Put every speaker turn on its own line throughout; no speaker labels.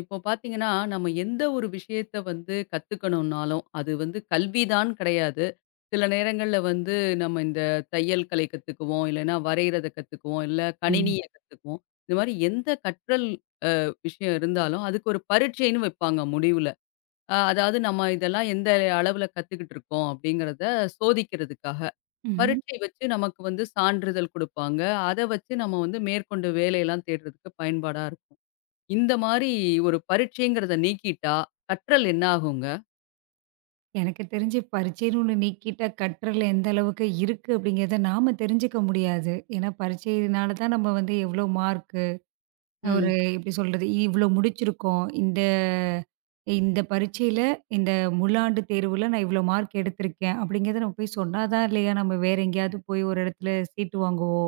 இப்போ பார்த்தீங்கன்னா, நம்ம எந்த ஒரு விஷயத்த வந்து கத்துக்கணும்னாலும், அது வந்து கல்விதான் கிடையாது. சில நேரங்கள்ல வந்து நம்ம இந்த தையல் கலை கத்துக்குவோம், இல்லைன்னா வரையறத கத்துக்குவோம், இல்ல
ம்.
கணினிய கத்துக்குவோம். இந்த மாரி எந்த கற்றல் விஷயம் இருந்தாலும், அதுக்கு ஒரு பரீட்சைன்னு வைப்பாங்க முடிவுல. அதாவது நம்ம இதெல்லாம் எந்த அளவுல கத்துக்கிட்டு இருக்கோம் அப்படிங்கிறத சோதிக்கிறதுக்காக.
ம்ஹ்ம்.
பரீட்சை வச்சு நமக்கு வந்து சான்றிதழ் குடுப்பாங்க. அத வச்சு நம்ம வந்து மேற்கொண்டு வேலையெல்லாம் தேடுறதுக்கு பயன்பாடா இருக்கும். இந்த மாரி ஒரு பரீட்சைங்கிறத நீக்கிட்டா, கற்றல் என்ன ஆகுங்க?
எனக்கு தெரிஞ்சு பரீட்சைன்னு ஒண்ணு நீக்கிட்டா, கற்றல் எந்த அளவுக்கு இருக்கு அப்படிங்கிறத நாம தெரிஞ்சுக்க முடியாது. ஏன்னா பரீட்சையினால தான் நம்ம வந்து எவ்வளோ மார்க்கு, ஒரு
ம்.
எப்படி சொல்றது? இவ்வளோ முடிச்சிருக்கோம். இந்த இந்த பரீட்சையில, இந்த முழாண்டு தேர்வுல நான் இவ்வளோ மார்க் எடுத்திருக்கேன். அப்படிங்கிறத நம்ம போய் சொன்னா தான் இல்லையா, நம்ம வேற எங்கேயாவது போய் ஒரு இடத்துல சீட்டு வாங்கவோ,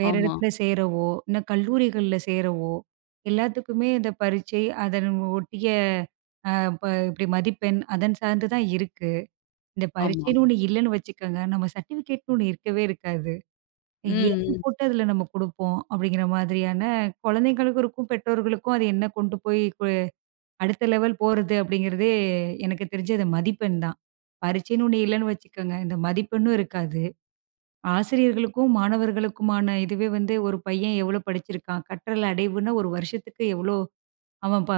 வேற
ஆமா,
இடத்துல சேரவோ, இன்னும் கல்லூரிகள்ல சேரவோ, எல்லாத்துக்குமே இந்த பரீட்சை, அதன் ஒட்டிய இப்ப இப்படி மதிப்பெண் அதன் சார்ந்து தான் இருக்கு. இந்த
ஆமா.
பரீட்சைன்னு ஒண்ணு இல்லன்னு வச்சுக்கங்க, நம்ம சர்டிஃபிகேட்ன்னு ஒண்ணு இருக்கவே இருக்காது.
ம்,
எது
ம்.
போட்டு அதுல நம்ம குடுப்போம் அப்படிங்கிற மாதிரியான குழந்தைங்களுக்கும் இருக்கும், பெற்றோர்களுக்கும் அது என்ன கொண்டு போய் அடுத்த லெவல் போறது அப்படிங்கிறதே எனக்கு தெரிஞ்சு அது மதிப்பெண் தான். பரீட்சைன்னு ஒண்ணு இல்லன்னு வச்சுக்கங்க, இந்த மதிப்பெண்ணும் இருக்காது. ஆசிரியர்களுக்கும், மாணவர்களுக்குமான இதுவே வந்து ஒரு பையன் எவ்வளோ படிச்சிருக்கான், கற்றல் அடைவுன்னா ஒரு வருஷத்துக்கு எவ்வளோ அவன் ப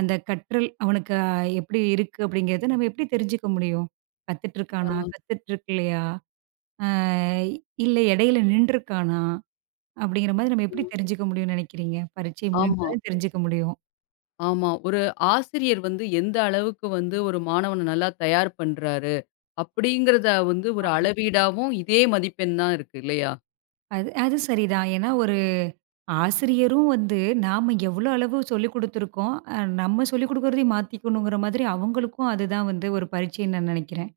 அந்த கற்றல் அவனுக்கு எப்படி இருக்கு அப்படிங்கிறத நம்ம எப்படி தெரிஞ்சுக்க முடியும்?
ஆ,
கத்துட்டுருக்கானா? கத்துட்டுருக்கலையா? அ இல்ல இடையில நின்றுருக்கானா? அப்படிங்கிற மாதிரி நம்ம எப்படி
ம்.
தெரிஞ்சுக்க முடியும்னு நினைக்கிறீங்க? பரீட்சை மூலியமா
ஆமா,
தான் தெரிஞ்சுக்க முடியும்.
ஆமா. ஒரு ஆசிரியர் வந்து எந்த அளவுக்கு வந்து ஒரு மாணவன நல்லா தயார் பண்றாரு, அப்படிங்கிறத வந்து ஒரு அளவீடாவும் இதே மதிப்பெண் தான் இருக்கு இல்லையா?
அது அது சரிதான். ஏன்னா ஒரு ஆசிரியரும் வந்து நாம எவ்வளோ அளவு சொல்லிக் குடுத்துருக்கோம், நம்ம சொல்லிக் குடுக்குறதையும் மாத்திக்கணுங்கிற மாதிரி அவங்களுக்கும் அதுதான் வந்து ஒரு பரீட்சைன்னு நான் நினைக்கிறேன்.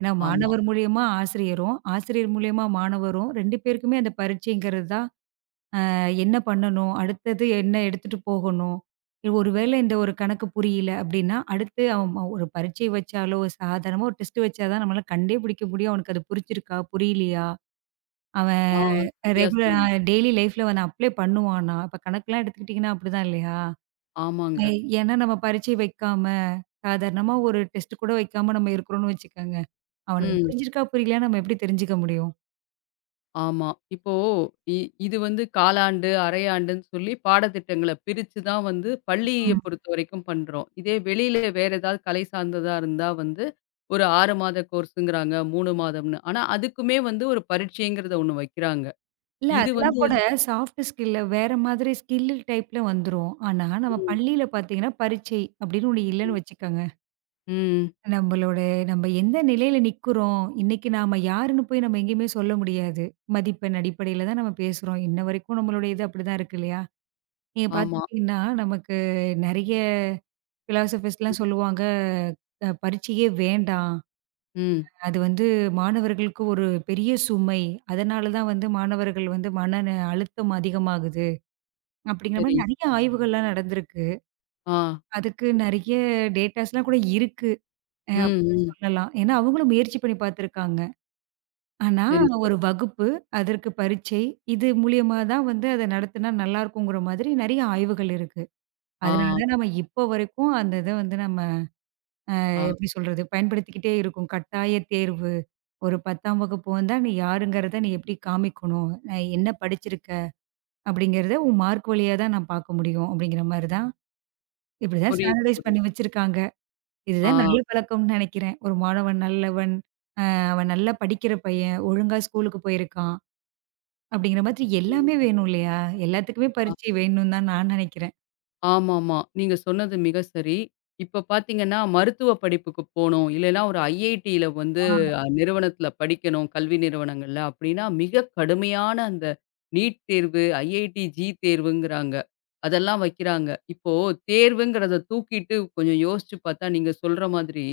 ஏன்னா
ஆமா.
மாணவர் மூலியமா ஆசிரியரும், ஆசிரியர் மூலியமா மாணவரும் 2 பேருக்குமே அந்த பரீட்சைங்கிறது தான் என்ன பண்ணணும்? அடுத்தது என்ன எடுத்துட்டு போகணும்? ஒருவேளை இந்த ஒரு கணக்கு புரியல அப்படின்னா, அடுத்து அவன் ஒரு பரீட்சை வச்சாலோ, ஒரு சாதாரணமா ஒரு டெஸ்ட் வச்சா தான் நம்மளால கண்டே பிடிக்க முடியும். அவனுக்கு அது புரிஞ்சிருக்கா? புரியலையா? அவன்
ஆ, சரியா
ரெகுலர்
சொன்னீங்க.
டெய்லி லைஃப்ல அவன் அப்ளை பண்ணுவானா? இப்ப கணக்கெல்லாம் எடுத்துக்கிட்டீங்கன்னா அப்படிதான் இல்லையா? அ
ஆமாங்க.
ஏன்னா நம்ம பரீட்சை வைக்காம, சாதாரணமா ஒரு டெஸ்ட் கூட வைக்காம நம்ம இருக்கிறோம்னு வச்சுக்கோங்க. அவனுக்கு
ம்.
புரிஞ்சிருக்கா? புரியலையான்னு நம்ம எப்படி தெரிஞ்சுக்க முடியும்?
ஆமா. இப்போ இ இது வந்து காலாண்டு, அரையாண்டுன்னு சொல்லி பாடத்திட்டங்கள பிரிச்சு தான் வந்து பள்ளிய பொறுத்தவரைக்கும் பண்றோம். இதே வெளியில வேற ஏதாவது கலை சார்ந்ததா இருந்தா வந்து ஒரு 6 மாத கோர்ஸுங்கிறாங்க, 3 மாதம்னு. ஆனா அதுக்குமே வந்து ஒரு பரீட்சைங்கிறத ஒண்ணு வைக்கிறாங்க.
இல்ல
இது
அதெல்லாம்
வந்து
கூட சாஃப்ட் ஸ்கில்ல வேற மாதிரி ஸ்கில் டைப்ல வந்துரும். ஆனா, நம்ம
ம்,
பள்ளியில பார்த்தீங்கன்னா, பரீட்சை அப்படின்னு ஒண்ணு
ம்.
இல்லன்னு வச்சுக்கோங்க.
ம்.
நம்மளோட நம்ம எந்த நிலையில நிக்கிறோம், இன்னைக்கு நாம யாருன்னு போய் நம்ம எங்கேயுமே சொல்ல முடியாது. மதிப்பெண் அடிப்படையில தான் நம்ம பேசுறோம். இன்ன வரைக்கும் நம்மளுடைய இது அப்படிதான் இருக்கு இல்லையா? நீங்க
ஆமா.
பார்த்துக்கிட்டீங்கன்னா, நமக்கு நெறைய
ம்,
பிலாசபர்ஸ்லாம் சொல்லுவாங்க, பரீட்சையே வேண்டாம்.
ம்.
அது வந்து மாணவர்களுக்கு ஒரு பெரிய சுமை. அதனால தான் வந்து மாணவர்கள் வந்து அழுத்தம் அதிகமாகுது. அப்படிங்கிற
சரி.
மாரி நெறைய ஆய்வுகள்லாம் நடந்திருக்கு.
ஆ.
அதுக்கு நெறைய டேட்டாஸ்லாம் கூட இருக்கு.
ம்,
அப்படின்னு
ம்.
சொல்லலாம். ஏன்னா, அவங்களும் முயற்சி பண்ணி பார்த்துருக்காங்க. ஆனா,
சரி,
ஒரு
சரி.
வகுப்பு, அதற்கு பரீட்சை, இது மூலியமா தான் வந்து அத நடத்துனா நல்லாருக்குங்கிற மாதிரி நெறைய ஆய்வுகள் இருக்கு.
ஆ,
அதனால தான் நம்ம இப்போ வரைக்கும் அந்த இத வந்து நம்ம
ஆ.
எப்படி சொல்றது? பயன்படுத்திக்கிட்டே இருக்கோம். கட்டாய தேர்வு. ஒரு 10ஆம் வகுப்பு வந்தா நீ யாருங்கிறத நீ எப்படி காமிக்கணும்? என்ன படிச்சிருக்க? அப்படிங்கிறத உன் மார்க் வழியா தான் நான் பார்க்க முடியும். அப்படிங்கிற மாரி தான் இப்படி தான்
புரியுது,
ஸ்டாண்டர்டைஸ் பண்ணி
புரியுது.
வச்சிருக்காங்க.
ஆ.
இதுதான் நல்ல பழக்கம்னு நினைக்கிறேன். ஒரு மாணவன் நல்லவன், அவன் நல்லா படிக்கிற பையன், ஒழுங்கா ஸ்கூலுக்கு போயிருக்கான், அப்படிங்கிற மாதிரி
ம்.
எல்லாமே வேணும் இல்லையா? எல்லாத்துக்குமே
ஆ.
பரீட்சை வேணும்னு தான் நான் நினைக்கிறேன்.
ஆமாமா. நீங்க சொன்னது மிக சரி. இப்ப பார்த்தீங்கன்னா, மருத்துவ படிப்புக்கு போணும். இல்லைன்னா ஒரு ஐஐடியில வந்து
ஆ.
நிறுவனத்தில படிக்கணும், கல்வி நிறுவனங்கள்ல அப்படின்னா, மிக கடுமையான அந்த நீட் தேர்வு, ஐஐடி, ஜீ தேர்வுங்கிறாங்க. அதெல்லாம் வைக்கிறாங்க. இப்போ தேர்வுங்கிறத தூக்கிட்டு கொஞ்சம் யோசிச்சு பார்த்தா, நீங்க சொல்ற மாதிரி,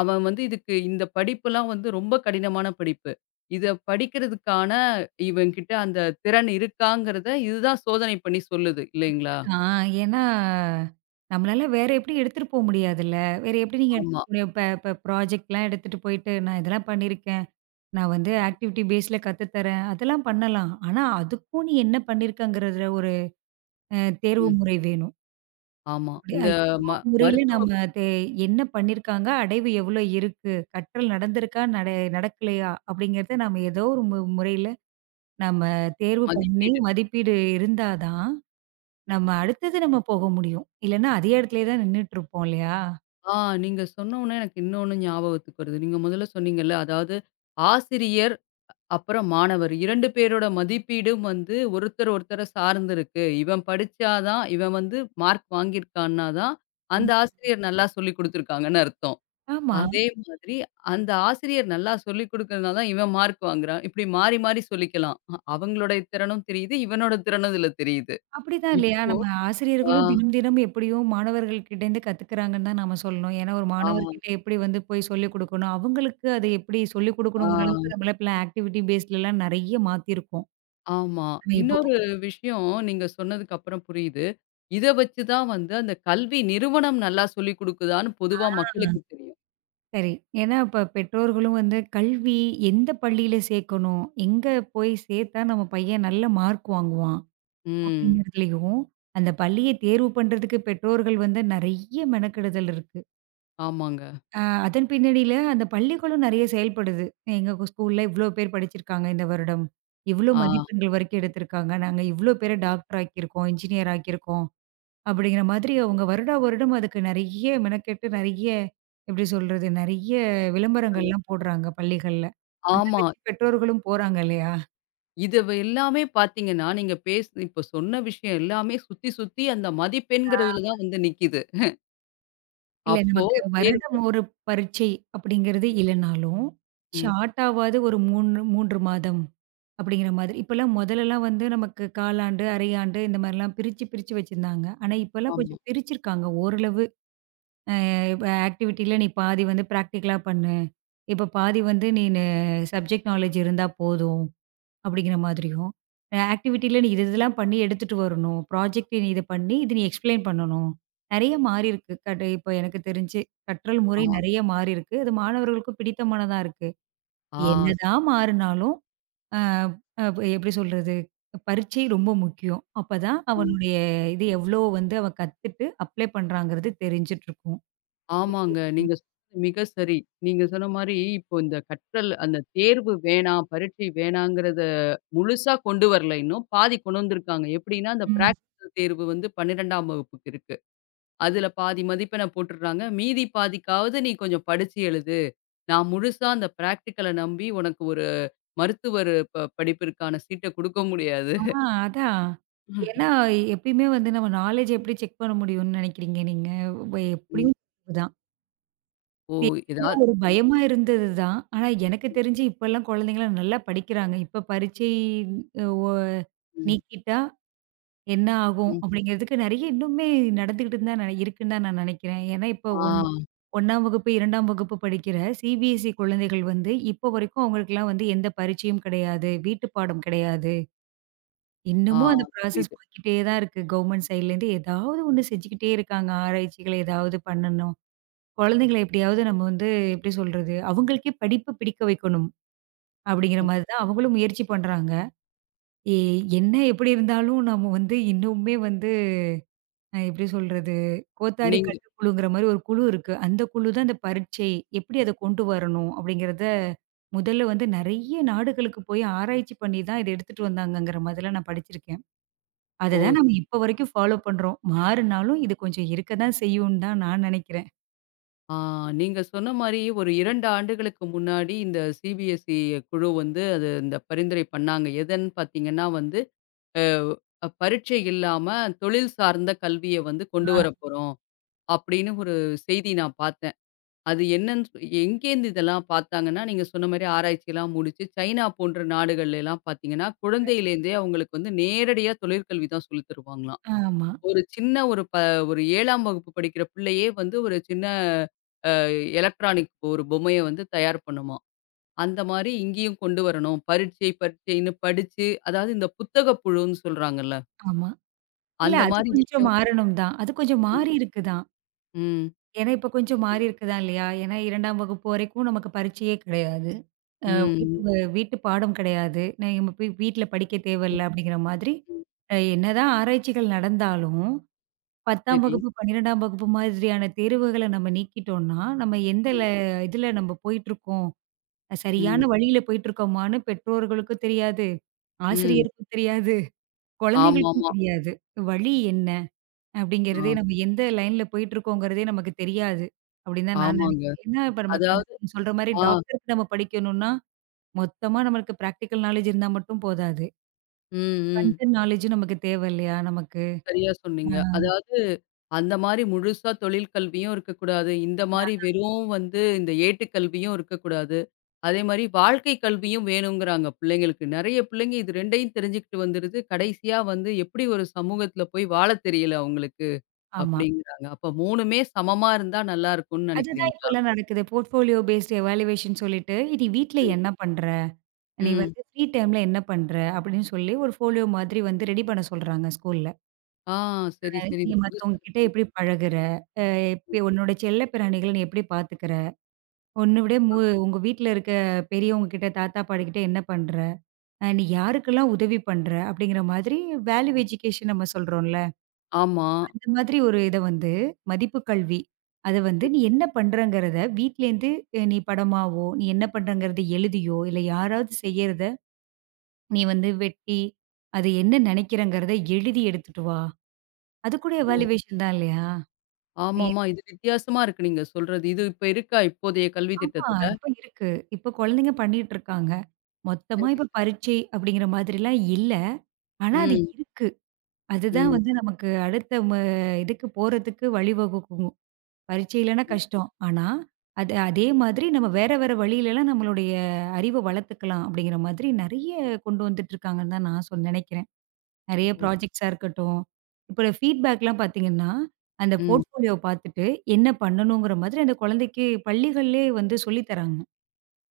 அவன் வந்து இதுக்கு இந்த படிப்புலாம் வந்து ரொம்ப கடினமான படிப்பு. இத படிக்கிறதுக்கான இவன்கிட்ட அந்த திறன் இருக்காங்கிறத, இதுதான் சோதனை பண்ணி சொல்லுது இல்லைங்களா?
ஆ ஏன்னா, நம்மளால வேற எப்படி எடுத்துட்டு போ முடியாதுல்ல. வேற எப்படி நீங்க எடுத்துட்டு
ஆமா.
போ முடியும்? இப்ப இப்ப ப்ராஜெக்ட்லாம் எடுத்துட்டு போயிட்டு, நான் இதெல்லாம் பண்ணியிருக்கேன். நான் வந்து ஆக்டிவிட்டி பேஸ்ல கத்து தரேன். அதெல்லாம் பண்ணலாம். ஆனா, அதுக்கும் நீ என்ன பண்ணியிருக்கங்கிறதுல ஒரு அ தேர்வு
ம்.
முறை வேணும்.
ஆமா.
அப்படியே
இந்த
ஏதோ
ம
ஒரு முறையில
மருத்துவ
நம்ம தே என்ன பண்ணியிருக்காங்க, அடைவு எவ்வளோ இருக்கு? கற்றல் நடந்திருக்கா? நடக்கலையா? அப்படிங்கிறத நம்ம ஏதோ ஒரு முறையில நம்ம தேர்வு பண்ணி
மதிப்பீடு.
மதிப்பீடு இருந்தா தான், நம்ம அடுத்தது நம்ம போக முடியும். இல்லன்னா அதே இடத்துலயே தான் நின்னுட்டுருப்போம் இல்லையா?
ஆ, நீங்க சொன்னோனே எனக்கு இன்னொன்னு ஞாபகத்துக்கு வருது. நீங்க முதல்ல சொன்னீங்கல்ல, அதாவது ஆசிரியர், அப்புறம் மாணவர் 2 பேரோட மதிப்பீடும் வந்து ஒருத்தர் ஒருத்தர சார்ந்து இருக்கு. இவன் படிச்சா தான், இவன் வந்து மார்க் வாங்கியிருக்கான்னா தான், அந்த
ம்.
ஆசிரியர் நல்லா சொல்லிக் குடுத்துருக்காங்கன்னு அர்த்தம்.
ஆமா.
அதே மாதிரி அந்த ஆசிரியர் நல்லா சொல்லிக் குடுக்கறனால தான் இவன் மார்க் வாங்குறான். இப்படி மாறி மாறி சொல்லிக்கலாம். அவங்களுடைய திறனும் தெரியுது, இவனோட திறனும் இதுல தெரியுது.
அப்படிதான்
இப்
இல்லையா? நம்ம
ஆ,
ஆசிரியர்களும் தினம் தினம் எப்படியும் மாணவர்கள்கிட்டேருந்து கத்துக்கிறாங்கன்னு தான் நாம சொல்லணும். ஏன்னா ஒரு
ஆ,
மாணவர்கிட்ட எப்படி வந்து போய் சொல்லிக் குடுக்கணும்? அவங்களுக்கு அது எப்படி சொல்லிக்
ஆ.
குடுக்கணுங்கிற அளவுக்கு நம்மலாம் இப்பலாம் ஆக்டிவிட்டி பேஸ்லலாம் நெறைய மாத்திருக்கோம்.
ஆமா.
நம்ம இப்ப
இன்னொரு விஷயம் நீங்க சொன்னதுக்கு அப்புறம் புரியுது. இத வச்சு தான் வந்து அந்த கல்வி நிறுவனம் நல்லா சொல்லிக் குடுக்குதான்னு பொதுவா மக்களுக்கு
ஆ.
தெரியும்.
சரி. ஏன்னா, இப்ப பெற்றோர்களும் வந்து கல்வி எந்த பள்ளியில சேர்க்கணும்? எங்க போய் சேர்த்தா நம்ம பையன் நல்ல மார்க் வாங்குவான்?
ம்.
அப்படிங்கிறதுலயும், அந்த பள்ளிய தேர்வு பண்றதுக்கு பெற்றோர்கள் வந்து நெறைய மெனக்கெடுதல் இருக்கு.
ஆமாங்க.
அ அதன் பின்னணியில அந்த பள்ளிகளும் நெறைய செயல்படுது. எங்க ஸ்கூல்ல இவ்ளோ பேர் படிச்சிருக்காங்க இந்த வருடம். இவ்ளோ
ஆ.
மதிப்பெண்கள் வரைக்கும் எடுத்திருக்காங்க. நாங்க இவ்ளோ பேர டாக்டர் ஆக்கியிருக்கோம், இன்ஜினியர் ஆக்கியிருக்கோம். அப்படிங்கிற மாதிரி அவங்க வருடா வருடம் அதுக்கு நெறைய மெனக்கெட்டு, நெறைய எப்படி சொல்றது? நெறைய விளம்பரங்கள்லாம் போடுறாங்க பள்ளிகள்ல. அத
ஆமா.
வச்சு பெற்றோர்களும் போறாங்க இல்லையா?
இது எல்லாமே பார்த்தீங்கன்னா, நீங்க இப்ப சொன்ன விஷயம் எல்லாமே சுத்தி, சுத்தி அந்த மதிப்பெண்கிறதுல
ஆ.
தான் வந்து நிக்கிது.
இல்ல
அப்போ
நமக்கு வருடம்
தேர்வு.
ஒரு பரீட்சை அப்படிங்கிறது இல்லனாலும்,
ம்.
ஷார்ட்டாவாவது ஒரு 3 மாதம் அப்படிங்கிற மாதிரி. இப்பலாம் முதல்லலாம் வந்து நமக்கு காலாண்டு, அரையாண்டு இந்த மாரிலாம் பிரிச்சு, பிரிச்சு வச்சிருந்தாங்க. ஆனா இப்பலாம்
ஆமா.
கொஞ்சம் பிரிச்சிருக்காங்க ஓரளவு. இப்ப ஆக்டிவிட்டில நீ பாதி வந்து பிராக்டிகலா பண்ணு. இப்ப பாதி வந்து சப்ஜெக்ட் நாலேட்ஜ் இருந்தா போதும். அப்படிங்கிற மாதிரியும், ஆக்டிவிட்டில நீ இது இதெல்லாம் பண்ணி எடுத்துட்டு வரணும். ப்ராஜெக்ட் நீ இத பண்ணி இது நீ எக்ஸ்ப்ளைன் பண்ணணும். நெறைய மாறியிருக்கு. இப்ப எனக்கு தெரிஞ்சு கற்றல்
ஆ.
முறை நெறைய மாறியிருக்கு. அது மாணவர்களுக்கும் பிடித்தமானதா இருக்கு.
ஆ, சரி.
என்னதான் மாறுனாலும், அ அ எப்படி சொல்றது? பரீட்சை ரொம்ப முக்கியம். அப்பதான்
ம்.
அவனுடைய இது எவ்வளோ வந்து அவன் கத்துட்டு அப்ளை பண்றாங்கிறது தெரிஞ்சுட்டு இருக்கும்.
ஆமாங்க.
தெரியும்.
நீங்க சொன்னது மிக சரி. நீங்க சொன்ன மாரி இப்போ இந்த கற்றல் அந்த தேர்வு வேணாம், பரீட்சை வேணாங்கிறத முழுசா கொண்டு வரல இன்னும். பாதி கொண்டு வந்திருக்காங்க. எப்படின்னா, அந்த
ம்.
பிராக்டிகல் தேர்வு வந்து 12ஆம் வகுப்புக்கு இருக்கு. அதுல பாதி மதிப்பெண்ண போட்டுடுறாங்க. மீதி பாதிக்காவது நீ கொஞ்சம் படிச்சு எழுது. நான் முழுசா அந்த பிராக்டிகல நம்பி உனக்கு ஒரு மருத்துவர் படிப்பிற்கான சீட்ட குடுக்க முடியாது.
ஆ அதான். ஏன்னா, எப்பயுமே வந்து நம்ம நாலேட்ஜ் எப்படி செக் பண்ண முடியும்னு நெனைக்கிறீங்க நீங்க?
ம்.
எப்படியும் தான்.
ஓ!
தேர்வு
ஏதாவது
ஒரு
ம்,
பயமா இருந்தது தான். ஆனா எனக்கு தெரிஞ்சு இப்பலாம் குழந்தைங்கலாம் நல்லா படிக்கிறாங்க. இப்ப பரீட்சை அ ஒ
ம்,
நீக்கிட்டா என்ன ஆகும்?
ம்.
அப்படிங்கிறதுக்கு நெறைய இன்னுமே நடந்துகிட்டு தான் இருக்குன்னு தான் நான் நெனைக்கிறேன். ஏன்னா இப்போ
ஆ,
1ஆம் வகுப்பு, 2ஆம் வகுப்பு படிக்கிற CBSE குழந்தைகள் வந்து இப்போ வரைக்கும் அவங்களுக்கெல்லாம் வந்து எந்த பரீட்சையும் கிடையாது. வீட்டு பாடம் கிடையாது.
ஆ,
இன்னமும் அந்த ப்ராசஸ்
புரியுது.
போய்க்கிட்டே தான் இருக்கு. கவர்மெண்ட் சைட்லேருந்து ஏதாவது ஒண்ணு செஞ்சுக்கிட்டே இருக்காங்க. ஆராய்ச்சிகள் ஏதாவது பண்ணணும். குழந்தைங்கள எப்படியாவது நம்ம வந்து எப்படி சொல்றது? அவங்களுக்கே படிப்பு பிடிக்க வைக்கணும். அப்படிங்கிற
ம்.
மாரி தான் அவங்களும் முயற்சி பண்றாங்க. எ என்ன எப்படி இருந்தாலும் நம்ம வந்து இன்னுமே வந்து எப்படி சொல்றது? கோத்தாரி
நீங்க.
கல்வி குழுங்கிற மாரி ஒரு குழு இருக்கு. அந்த குழு தான் இந்த பரீட்சை எப்படி அத கொண்டு வரணும்? அப்படிங்கிறத முதல்ல வந்து நெறைய நாடுகளுக்கு போய் ஆராய்ச்சி பண்ணி தான் இத எடுத்துட்டு வந்தாங்கங்கிற மாதிரிலாம் நான் படிச்சிருக்கேன்.
ஓ!
அததான் நம்ம இப்ப வரைக்கும் ஃபாலோ பண்றோம். மாறுனாலும் இது கொஞ்சம் இருக்க தான் செய்யும்ன்னு தான் நான் நெனைக்கிறேன்.
ஆ, நீங்க சொன்ன மாரி ஒரு 2 ஆண்டுகளுக்கு முன்னாடி இந்த சிபிஎஸ்இ குழு வந்து அது இந்த பரிந்துரை பண்ணாங்க. எதுன்னு பார்த்தீங்கன்னா வந்து பரீட்சை இல்லாம தொழில் சார்ந்த கல்விய வந்து கொண்டு
ஆ.
வரப்போறோம். அப்படின்னு ஒரு செய்தி நான் பார்த்தேன். அது என்னன்னு சொ எங்கேருந்து இதெல்லாம் பார்த்தாங்கன்னா, நீங்க சொன்ன மாரி ஆராய்ச்சிலாம் முடிச்சு சைனா போன்ற நாடுகள்லலாம் பார்த்தீங்கன்னா, குழந்தையிலேருந்தே அவங்களுக்கு வந்து நேரடியா தொழிற்கல்வி தான் சொல்லித் தருவாங்களாம்.
ஆமா,
ஒரு சின்ன ஒரு ப ஒரு 7ஆம் வகுப்பு படிக்கிற பிள்ளையே வந்து ஒரு சின்ன அ எலக்ட்ரானிக் ஒரு பொம்மைய வந்து தயார் பண்ணுமாம். அந்த மாரி இங்கேயும் கொண்டு வரணும். பரீட்சை பரீட்சைன்னு படிச்சு அதாவது இந்த புத்தக புழுன்னு சொல்றாங்கல்ல.
ஆமா. இல்ல
அந்த
அது
மாரி
கொஞ்சம்
விஷயம்.
மாறணும் தான். அது கொஞ்சம்
ம்.
மாறி இருக்கு தான்.
ம்.
ஏன்னா இப்ப கொஞ்சம் மாறி இருக்கு தான் இல்லையா? ஏன்னா 2ஆம் வகுப்பு வரைக்கும் நமக்கு பரீட்சையே கிடையாது. அ வீட்டு
ம்.
வ வீட்டு பாடம் கிடையாது. நான் நம்ம போய் வீட்ல படிக்க
ம்.
தேவையில்ல அப்படிங்கிற மாதிரி,
ம்.
என்னதான் ஆராய்ச்சிகள் நடந்தாலும் 10ஆம்
சரி.
வகுப்பு, 12ஆம் வகுப்பு மாதிரியான தேர்வுகள நம்ம நீக்கிட்டோம்னா, நம்ம எந்த இதுல நம்ம போயிட்டுருக்கோம்? சரியான
ம்.
வழியில போயிட்டுருக்கோமான்னு பெற்றோர்களுக்கும் தெரியாது,
ம்.
ஆசிரியருக்கும் தெரியாது, குழந்தைகளுக்கும்
ஆமாமா.
தெரியாது. வழி என்ன? அப்படிங்கிறதே
ஆ.
நம்ம எந்த லைன்ல போயிட்டுருக்கோங்கிறதே நமக்கு தெரியாது. அப்படின்னு தான் நான்
ஆமாங்க.
நினைக்கிறேன். ஏன்னா இப்ப நமக்கு
அதாவது.
நீங்க சொல்ற மாரி
ஆ.
டாக்டருக்கு நம்ம படிக்கணும்னா, மொத்தமா நம்மளுக்கு பிராக்டிகல் நாலேட்ஜ் இருந்தா மட்டும் போதாது.
ம். ம்.
கன்டென்ட் நாலேட்ஜும் நமக்கு தேவ இல்லையா? நமக்கு.
சரியா சொன்னீங்க.
ஆ
அதாவது அந்த மாரி முழுசா தொழில் கல்வியும் இருக்கக்கூடாது. இந்த மாரி
ஆ
வெறும் வந்து இந்த ஏட்டுக்கல்வியும் இருக்கக்கூடாது. அதே மாரி வாழ்க்கை கல்வியும் வேணுங்கிறாங்க பிள்ளைங்களுக்கு. நெறைய பிள்ளைங்க இது 2யும் தெரிஞ்சுக்கிட்டு வந்துருது. கடைசியா வந்து எப்படி ஒரு சமூகத்துல போய் வாழத் தெரியல அவங்களுக்கு
ஆமா.
அப்படிங்கிறாங்க. அப்ப 3மே சமமா இருந்தா நல்லா இருக்கும்னு
அதுதான்
நெனைக்கிறீங்களா?
இப்பல்லாம் நடக்குது. போர்ட்ஃபோலியோ பேஸ்ட் எவாலுவேஷன் சொல்லிட்டு, "நீ வீட்ல
ம்.
என்ன பண்ற?" நீ
ம்.
வந்து ஃப்ரீ டைம்ல என்ன பண்ற? அப்படின்னு சொல்லி ஒரு ஃபோலியோ மாதிரி வந்து ரெடி பண்ண சொல்றாங்க ஸ்கூல்ல.
ஆ.
அ
சரி, சரி.
நீ
இது புதுசா
மத்தவங்க கிட்ட
இருக்கே.
எப்படி பழகுற? இப்ப உன்னோட செல்ல பிராணிகள நீ எப்படி பாத்துக்கிற? உன்ன விட மு உங்க வீட்ல இருக்க பெரியவங்க கிட்ட, தாத்தா, பாட்டி கிட்ட என்ன பண்ற? நீ யாருக்கெல்லாம் உதவி பண்ற? அப்படிங்கிற மாதிரி வேல்யூ எஜுகேஷன் நம்ம சொல்றோம்ல.
ஆமா.
அந்த மாதிரி ஒரு இத வந்து மதிப்பு கல்வி. அத வந்து நீ என்ன பண்றங்கிறத வீட்லேருந்து நீ படமாவோ, நீ என்ன பண்றங்கிறத எழுதியோ, இல்ல யாராவது செய்யறத நீ வந்து வெட்டி, அது என்ன நினைக்கிறேங்கிறத எழுதி எடுத்துட்டு வா. அதுக்கூட
ஓ!
எவாலுவேஷன் தான் இல்லையா? நீ
ஆமாமா. இது வித்தியாசமா இருக்கு நீங்க சொல்றது. இது இப்ப இருக்கா இப்போதைய கல்வி
ஆமா.
திட்டத்துல?
இப்ப இருக்கு. இப்ப குழந்தைங்க பண்ணிட்டு இருக்காங்க.
சரி,
மொத்தமா
சரி.
இப்ப பரீட்சை அப்படிங்கிற மாதிரிலாம் இல்ல. ஆனா அது
ம்,
இருக்கு. அதுதான்
ம்.
வந்து நமக்கு அடுத்த இதுக்கு போறதுக்கு வழிவகுக்கும். பரீட்சை இல்லன்னா கஷ்டம். ஆனா, அது அதே மாதிரி நம்ம வேற வேற வழியிலலாம் நம்மளுடைய அறிவ வளர்த்துக்கலாம் அப்படிங்கிற மாதிரி நெறைய கொண்டு வந்துட்டு இருக்காங்கன்னு தான் நான் நெனைக்கிறேன். நெறைய
ஓ!
ப்ராஜெக்ட்ஸா இருக்கட்டும். இப்ப ஃபீட்பேக்லாம் பார்த்தீங்கன்னா, அந்த
ம்.
போர்ட்ஃபோலியோ பார்த்துட்டு என்ன பண்ணணுங்கிற மாதிரி அந்த குழந்தைக்கு பள்ளிகள்லயே வந்து சொல்லி தராங்க.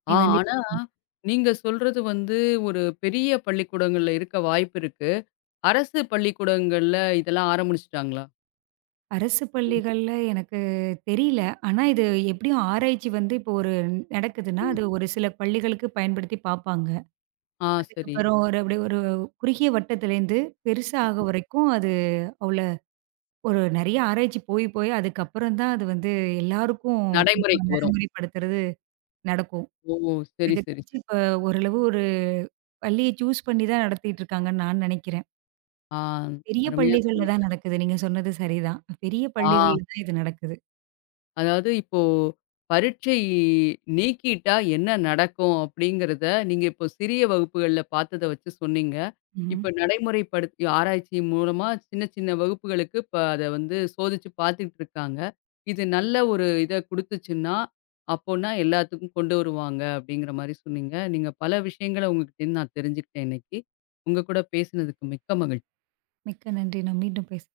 நீ
ஆ,
வந்து
ஆனா,
இப்படி பண்ணு.
நீங்க சொல்றது வந்து ஒரு பெரிய பள்ளிக்கூடங்கள்ல இருக்க வாய்ப்பு இருக்கு. அரசு பள்ளிக்கூடங்கள்ல இதெல்லாம் ஆரம்பிச்சுட்டாங்களா?
அரசு
ம்,
பள்ளிகள்ல எனக்கு தெரியல. ஆனா இது எப்படியும் ஆராய்ச்சி வந்து இப்போ ஒரு நடக்குதுன்னா,
ம்.
அது ஒரு சில பள்ளிகளுக்கு பயன்படுத்தி பார்ப்பாங்க.
ஆ, சரி.
அதுக்கப்புறம் ஒரு அப்படியே ஒரு குறுகிய வட்டத்துலேருந்து பெருசா ஆக
ம்.
வரைக்கும் அது அவ்ள ஒரு நெறைய ஆராய்ச்சி போய் போய் அதுக்கப்புறம் தான் அது வந்து எல்லாருக்கும் கொஞ்சம்
நடைமுறைக்கு வரும்.
நடைமுறைப்படுத்துறது நடக்கும்.
ஓ! சரி,
எனக்கு
சரி,
தெரிஞ்சு
சரி.
இப்ப ஓரளவு ஒரு பள்ளிய சூஸ் பண்ணி தான் நடத்திட்டு இருக்காங்கன்னு நான் நினைக்கிறேன்.
ஆ,
பெரிய
அருமையா
பள்ளிகள்ல
சொன்னீங்க.
தான் நடக்குது. நீங்க சொன்னது சரிதான். பெரிய
ஆ.
பள்ளிகள்ல தான் இது நடக்குது.
அதாவது இப்போ பரீட்சை நீக்கிட்டா என்ன நடக்கும்? அப்படிங்கிறத நீங்க இப்போ சிறிய வகுப்புகள்ல பார்த்தத வச்சு சொன்னீங்க.
ம்ஹ்ம்.
இப்ப நடைமுறைப்படுத்தி ஆராய்ச்சி மூலமா சின்ன சின்ன வகுப்புகளுக்கு இப்ப அத வந்து சோதிச்சு பார்த்துட்டு இருக்காங்க. இது நல்ல ஒரு இத குடுத்துச்சுன்னா, அப்போனா எல்லாத்துக்கும் கொண்டு வருவாங்க அப்படிங்கிற மாரி சொன்னீங்க. நீங்க பல விஷயங்கள உங்ககிட்டேருந்து நான் தெரிஞ்சுக்கிட்டேன் இன்னைக்கு. உங்க கூட பேசினதுக்கு மிக்க மகிழ்ச்சி.
மிக்க நன்றி. நான் மீண்டும் பேச